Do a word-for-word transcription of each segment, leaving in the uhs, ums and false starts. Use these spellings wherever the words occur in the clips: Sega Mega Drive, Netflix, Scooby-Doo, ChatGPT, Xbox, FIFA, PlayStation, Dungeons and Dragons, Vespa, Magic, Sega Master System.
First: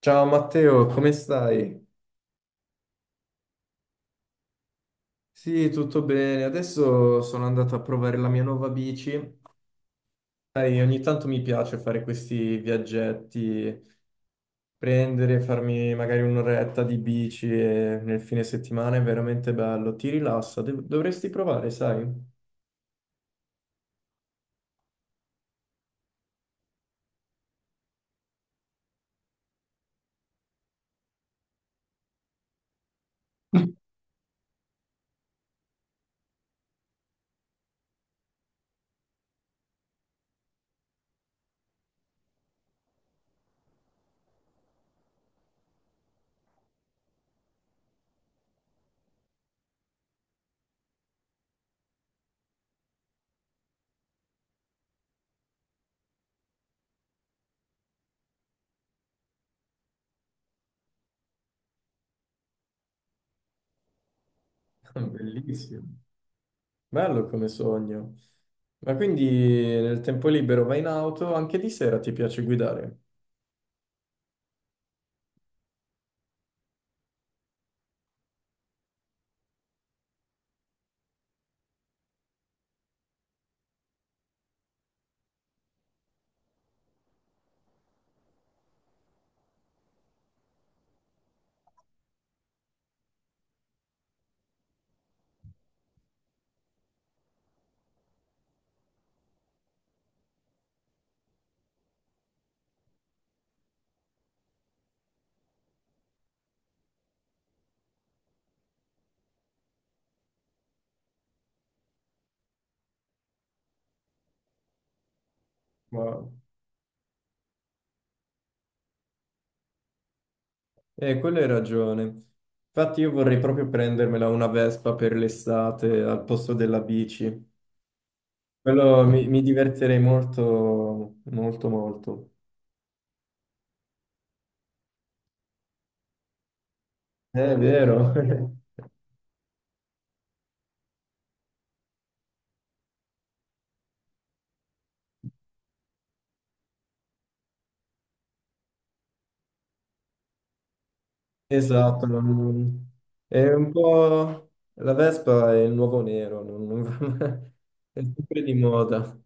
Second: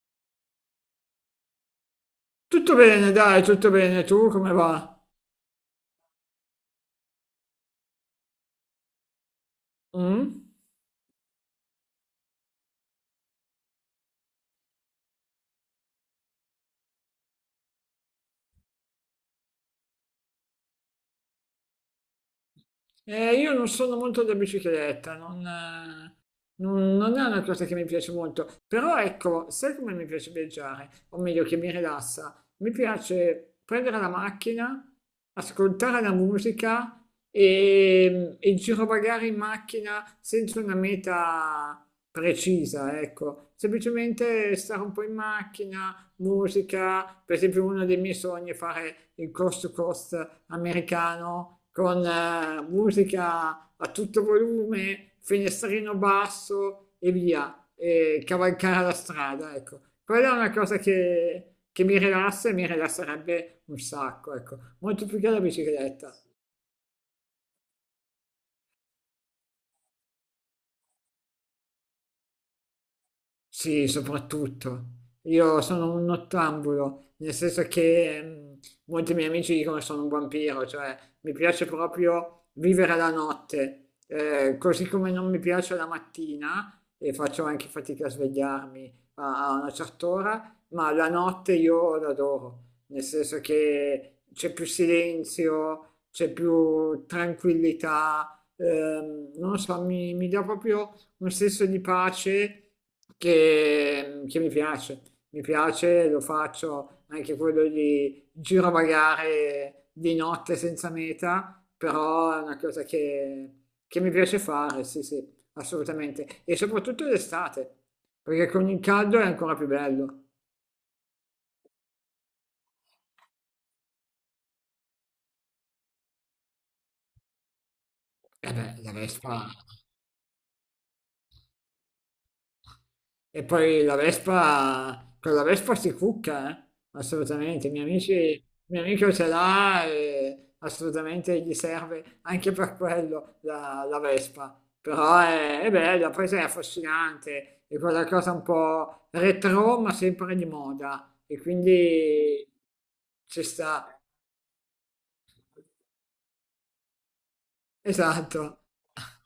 Ciao Matteo, come stai? Tutto bene, dai, tutto bene. Tu come va? Sì, tutto bene. Adesso sono andato a provare la mia nuova bici. Mm? Sai, ogni tanto mi piace fare questi viaggetti, prendere, farmi magari un'oretta di bici e nel fine settimana è veramente bello. Ti rilassa, Dov- dovresti provare, sai? Eh, io non sono molto da bicicletta, non, eh, non- non è una cosa che mi piace molto. Però ecco, sai come mi piace viaggiare? O meglio, che mi rilassa? Mi piace prendere la macchina, ascoltare la musica e, e girovagare in macchina senza una meta precisa, ecco. Semplicemente stare un po' in macchina, musica, per esempio uno dei miei sogni è fare il coast to coast americano con eh, musica a tutto volume, finestrino basso e via, e cavalcare la strada, ecco. Quella è una cosa che, che mi rilassa e mi rilasserebbe un sacco, ecco, molto più che la Bellissimo. bicicletta. Bello come sogno. Ma quindi nel tempo libero vai in auto, anche di sera ti piace guidare? Sì, soprattutto. Io sono un nottambulo, nel senso che mh, molti miei amici dicono che sono un vampiro, cioè mi piace proprio vivere la notte. Eh, così come non mi piace la mattina e faccio anche fatica a svegliarmi a, a una certa ora, ma la notte io l'adoro, nel senso che c'è più silenzio, c'è più tranquillità, ehm, non lo so, mi, mi dà proprio un senso di pace che, che mi piace, mi piace, lo faccio anche quello di girovagare di notte senza meta, però è una cosa che, che mi piace fare, sì, sì, assolutamente, Wow. e soprattutto d'estate, perché con il caldo è ancora più bello. Eh, quello hai ragione. Infatti io vorrei proprio prendermela una Vespa per l'estate al posto della bici. E beh, la Quello mi, Vespa. mi divertirei molto, molto, molto. E poi la Vespa, con la Vespa si cucca, eh? Eh, È Assolutamente, miei vero. amici, mio amico ce l'ha e assolutamente gli serve anche per quello la, la Vespa. Però è, è bella, poi sai, è affascinante, è quella cosa un po' retro ma sempre di moda e Esatto. quindi non- ci È un sta, po'. La Vespa è il nuovo nero, non- non- è sempre di esatto. moda.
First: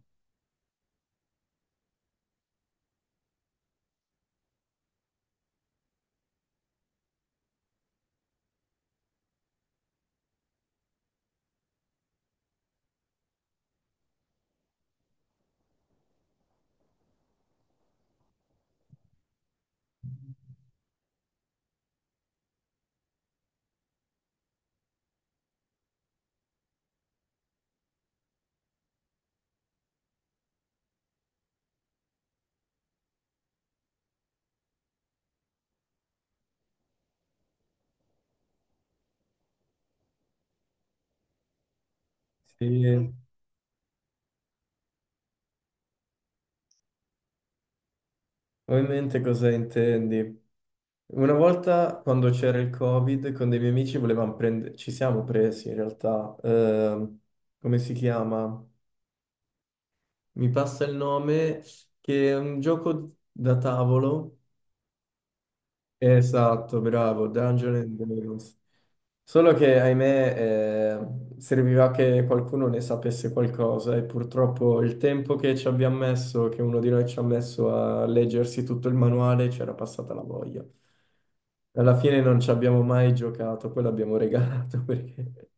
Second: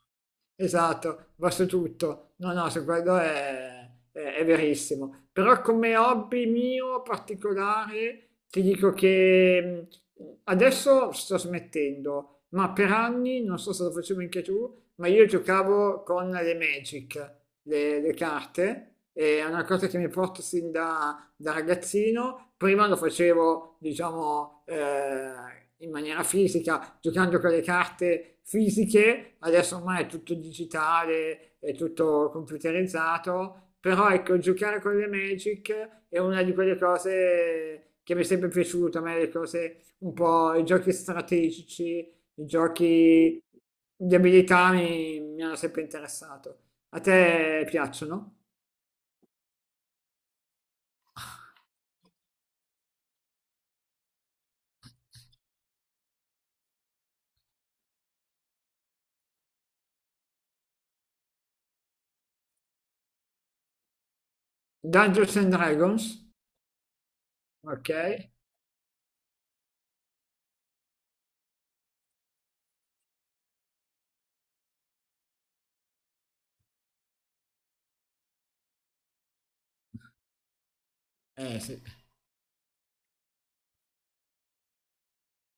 Esatto, va su tutto. No, no, su quello è, è- è verissimo. Però come hobby mio particolare ti dico che mh, adesso sto smettendo, ma per anni, non so se lo facevi anche tu, ma io giocavo con le Magic, le, le carte, e è una cosa che mi porto sin da da ragazzino, prima lo facevo, diciamo, eh, in maniera fisica, giocando con le carte fisiche, adesso ormai è tutto digitale, è tutto computerizzato, però ecco, giocare con le Magic è una di quelle cose che mi è sempre piaciuta, a me le cose un po', i giochi strategici, i Sì. giochi di abilità mi, mi hanno sempre interessato. A te piacciono? Ho in mente cosa intendi. Una volta quando c'era il Covid, con dei miei amici volevamo prendere, ci siamo presi in realtà, ehm, come si chiama? Mi passa il nome, che è un gioco da tavolo. Dungeons and Dragons? Esatto, bravo, Dungeons Ok. and Dragons. Solo che, ahimè, eh, serviva che qualcuno ne sapesse qualcosa e purtroppo il tempo che ci abbiamo messo, che uno di noi ci ha messo a leggersi tutto il manuale, c'era passata la voglia. Eh sì. Alla fine non ci abbiamo mai giocato, poi l'abbiamo regalato perché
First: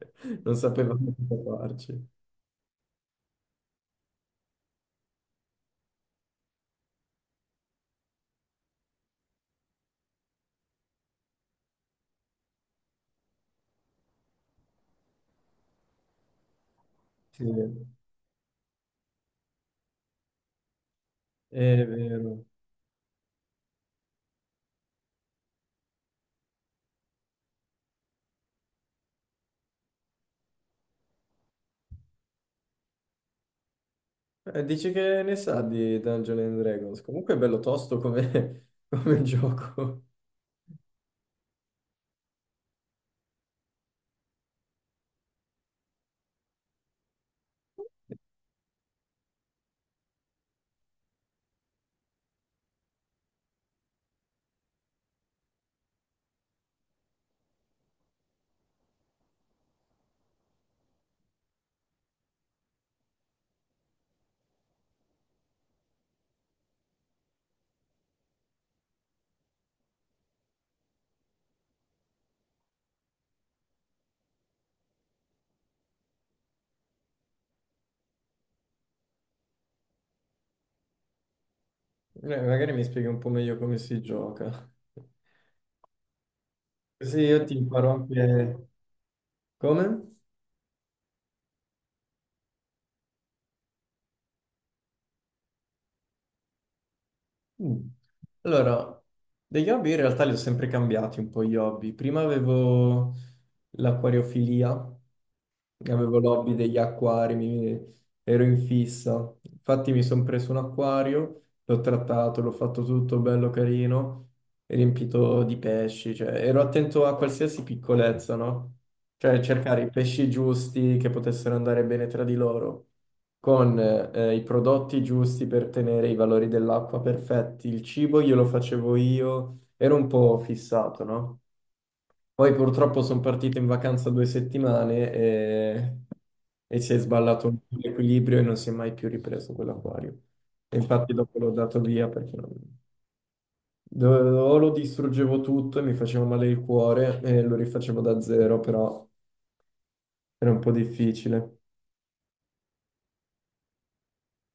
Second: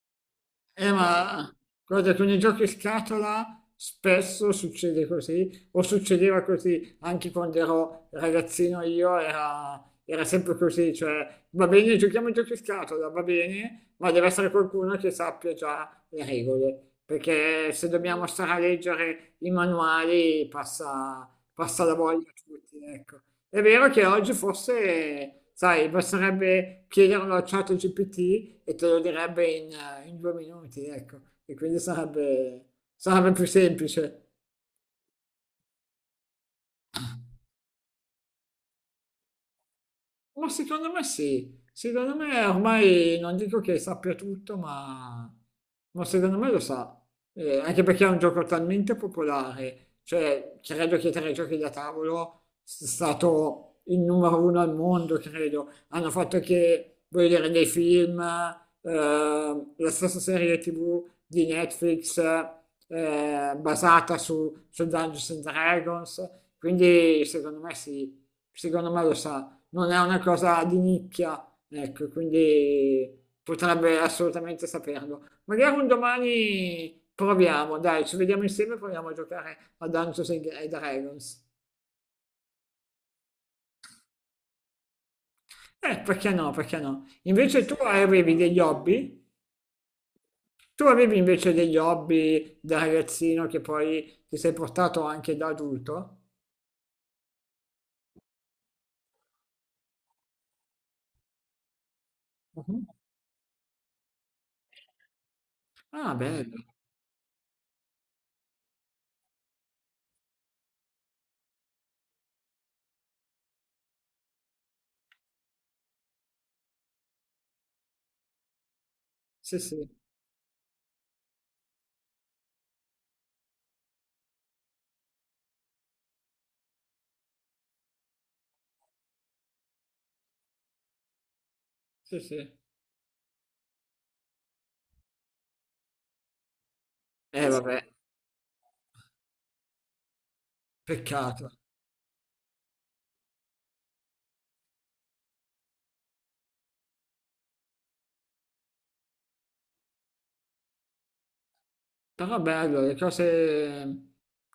non eh, sapevamo cosa ma farci. guarda, con i giochi scatola spesso succede così, o succedeva così anche quando ero ragazzino io, era, era sempre così, cioè va bene, giochiamo ai giochi scatola, va bene, ma deve essere qualcuno che sappia già le regole, Sì, perché se dobbiamo stare a leggere i manuali passa, è passa la voglia a vero. tutti, ecco. È vero che oggi forse, sai, basterebbe chiederlo a ChatGPT e te lo direbbe in, eh, in due minuti, ecco, e quindi sarebbe, sarebbe più semplice. Eh, dici che ne sa di Dungeons and Dragons? Comunque è bello tosto come, come gioco. Ma secondo me sì, secondo me ormai non dico che sappia tutto, ma, ma secondo me lo sa. Eh, anche perché è un gioco talmente popolare, cioè credo che tra i giochi da tavolo sia stato il numero uno al mondo, credo. Hanno fatto che, voglio dire, dei film, eh, la stessa serie T V di Netflix eh, basata su, su Dungeons and Dragons, quindi secondo me sì, secondo me lo sa, non è una cosa di nicchia, ecco, quindi potrebbe assolutamente saperlo. Magari un domani proviamo, dai, ci vediamo insieme e proviamo a giocare a Dungeons and Dragons. Eh, magari mi spieghi un po' meglio come si gioca. Eh, perché no, perché no? Così io ti Invece tu farò avevi anche. degli hobby? Come? Tu avevi invece degli hobby da ragazzino che poi ti sei portato anche da adulto? Mm. Allora, degli hobby in realtà li ho sempre cambiati un po' gli hobby. Prima Mhm. avevo l'acquariofilia, Ah, avevo l'hobby bello. degli acquari, mi- ero in fissa. Infatti mi sono preso un acquario, l'ho trattato, l'ho fatto tutto bello carino, riempito di pesci, cioè ero attento a qualsiasi piccolezza, no? Cioè Sì, cercare sì, i pesci giusti che potessero andare bene tra di loro con eh, i prodotti giusti per tenere i valori dell'acqua perfetti. Il cibo glielo facevo io, ero un po' fissato, no? sì, Poi sì. purtroppo sono partito in vacanza due settimane e, e si è sballato Eh, un po' vabbè, l'equilibrio e non si è mai più ripreso quell'acquario. E infatti dopo peccato. l'ho dato via perché non- do- o lo distruggevo tutto e mi faceva male il cuore e lo rifacevo da zero, però era un po' difficile. Però bello, le cose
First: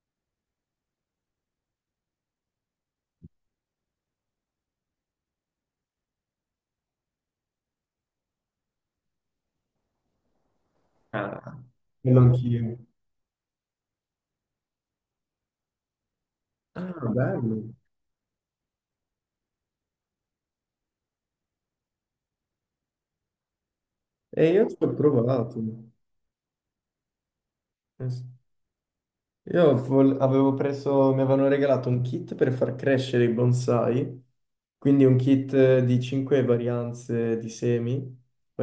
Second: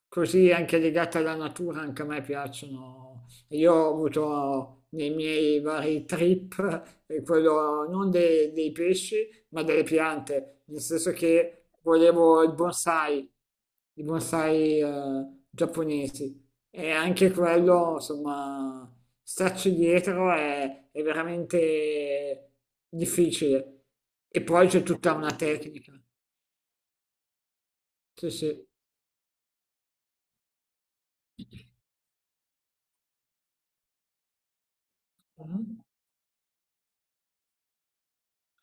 così anche legate alla natura anche a me piacciono. Io ho avuto nei miei vari trip eh, quello non de- dei pesci, ma delle piante, nel senso Ah, che Quello volevo il anch'io. bonsai, i bonsai eh, giapponesi. E Ah, anche bello. quello, insomma, starci dietro è, è veramente difficile. E E io poi ci c'è ho tutta una provato. tecnica. Eh sì. Sì, sì. Io vol- avevo preso, mi avevano regalato un kit per far crescere i bonsai, quindi un kit Mhm. eh, di cinque varianze di semi,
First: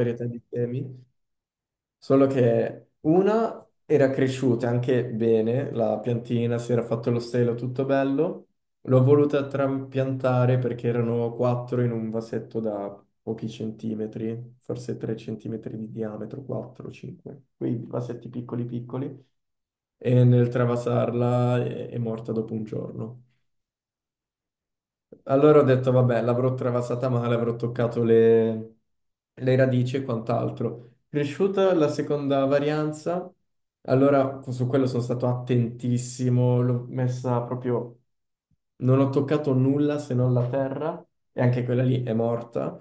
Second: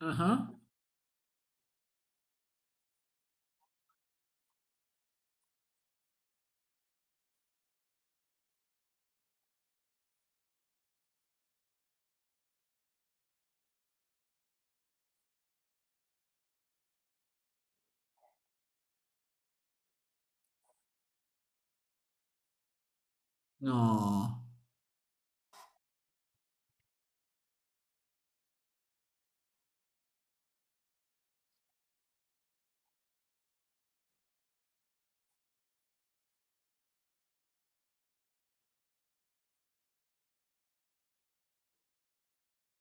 Ah di ah? semi, solo che una era cresciuta anche bene, la piantina si era fatto lo stelo, tutto bello. L'ho voluta trapiantare perché erano quattro in un vasetto da pochi centimetri, forse tre centimetri di diametro, quattro cinque, quei vasetti piccoli piccoli. E nel travasarla è, è morta dopo un giorno. No. Allora ho detto, vabbè, l'avrò travasata male, avrò toccato le, le radici e quant'altro. Cresciuta la seconda varianza, allora su quello sono stato attentissimo, l'ho messa proprio. Non ho toccato nulla se non la terra, e anche quella lì è morta,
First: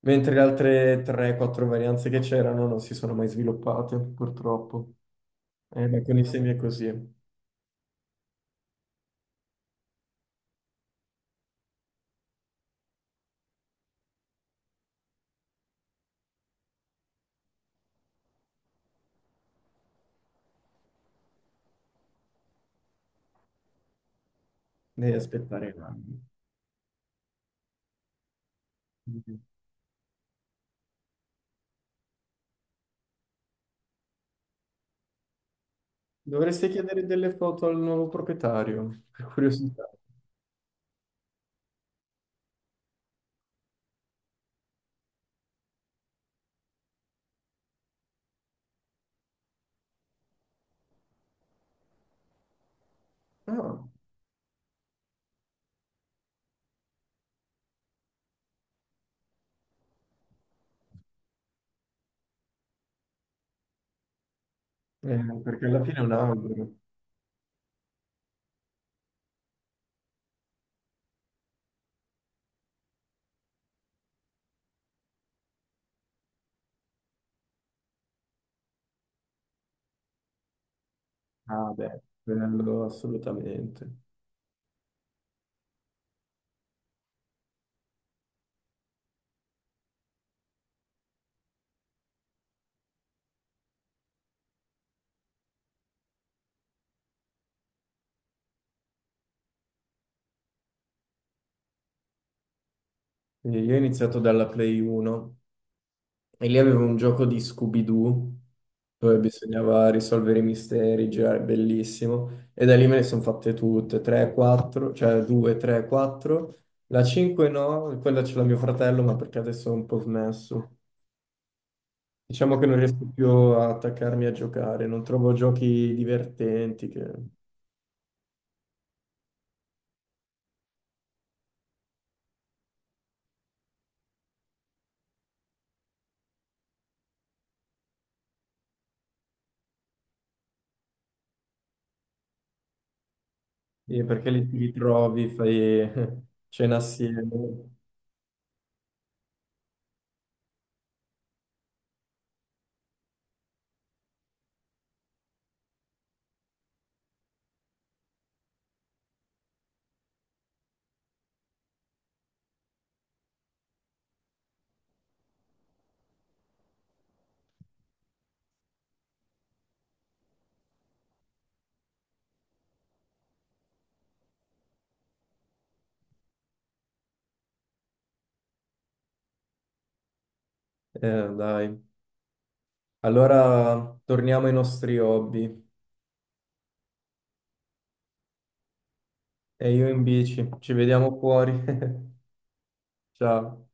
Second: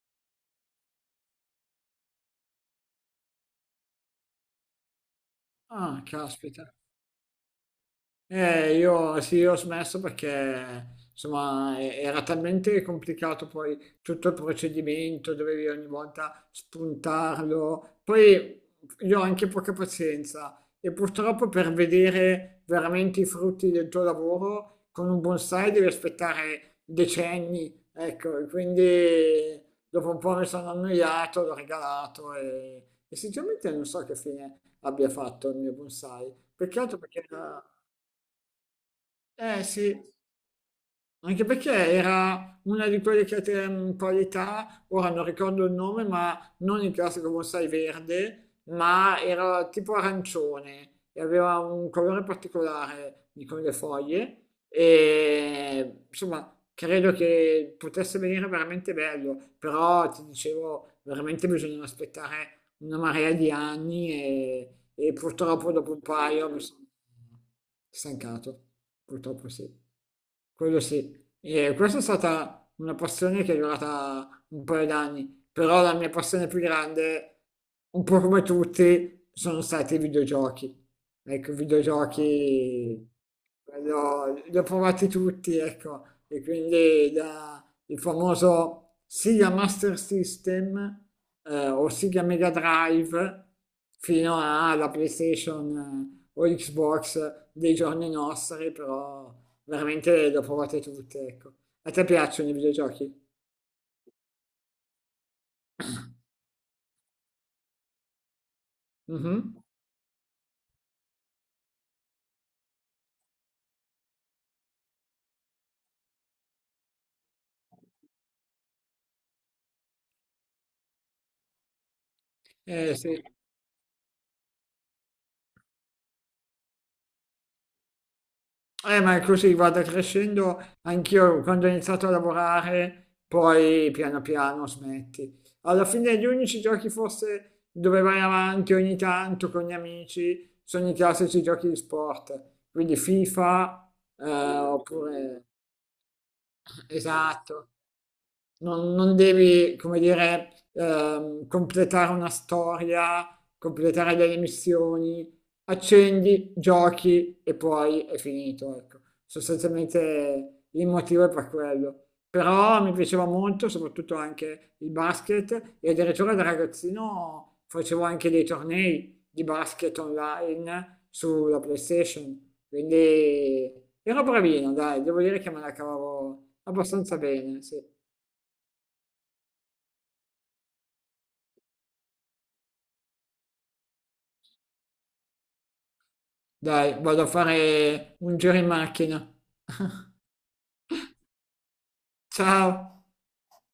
mentre le altre tre quattro varianze che c'erano non si sono mai sviluppate, purtroppo. Eh, ma Ah, con i semi è caspita. così. Eh, io sì, io ho smesso perché insomma e- era talmente complicato poi tutto il procedimento, dovevi ogni volta spuntarlo. Poi io ho anche poca pazienza e purtroppo per vedere veramente i frutti del tuo lavoro con Devi un bonsai aspettare devi anni. aspettare decenni, ecco, e quindi dopo un po' mi sono annoiato, l'ho regalato e, e sinceramente non so che fine abbia fatto il mio bonsai. Dovresti Peccato chiedere perché delle era foto al nuovo proprietario, per eh curiosità. sì. Anche perché era una di quelle che te- mh, qualità, ora non ricordo il nome, ma non il classico bonsai verde, ma era tipo arancione e aveva un colore particolare di con le Ah, foglie e insomma credo che potesse venire veramente bello, però ti dicevo veramente bisogna aspettare una marea di anni e, e eh, perché purtroppo alla dopo fine è un un paio mi albero. sono stancato, purtroppo sì. Quello sì, e questa è stata una passione che è durata un paio d'anni, però la mia passione più grande, un po' come tutti, sono stati i videogiochi. Ecco, i Ah, beh, quello videogiochi assolutamente. quello- li ho provati tutti, ecco, e quindi da- il famoso Sega Master System eh, o Sega Mega Drive fino alla PlayStation eh, o Xbox dei giorni nostri, però veramente le ho provate tutte, ecco. A te piacciono i videogiochi? E Io ho iniziato dalla Play uno e lì avevo un gioco di Scooby-Doo dove Mhm. bisognava risolvere i misteri, girare bellissimo. E da lì me ne sono fatte tutte, tre, quattro, cioè due, tre, quattro. La cinque no, quella ce l'ha mio fratello, ma perché adesso è un po' smesso. Diciamo che non Eh riesco sì, più a attaccarmi a giocare, non trovo giochi divertenti, che- eh, ma è così, guarda, crescendo, anch'io quando ho iniziato a lavorare, poi piano piano smetti. Alla fine gli unici giochi forse dove vai avanti ogni tanto con gli amici sono i classici giochi di sport, quindi FIFA, eh, eh, perché li ti ritrovi, oppure... fai cena assieme. Esatto. Non, non devi, come dire, ehm, completare una storia, completare delle missioni, accendi, giochi e poi è finito, ecco. Sostanzialmente il motivo è per quello. Però mi piaceva molto, soprattutto anche il basket e addirittura da ragazzino facevo anche dei tornei di basket online sulla PlayStation, quindi ero bravino, dai, devo dire che me la cavavo abbastanza bene, sì. Eh, dai. Allora torniamo ai nostri hobby. Dai, vado a fare un giro in macchina. E io in bici, ci vediamo fuori. Ciao! Ciao.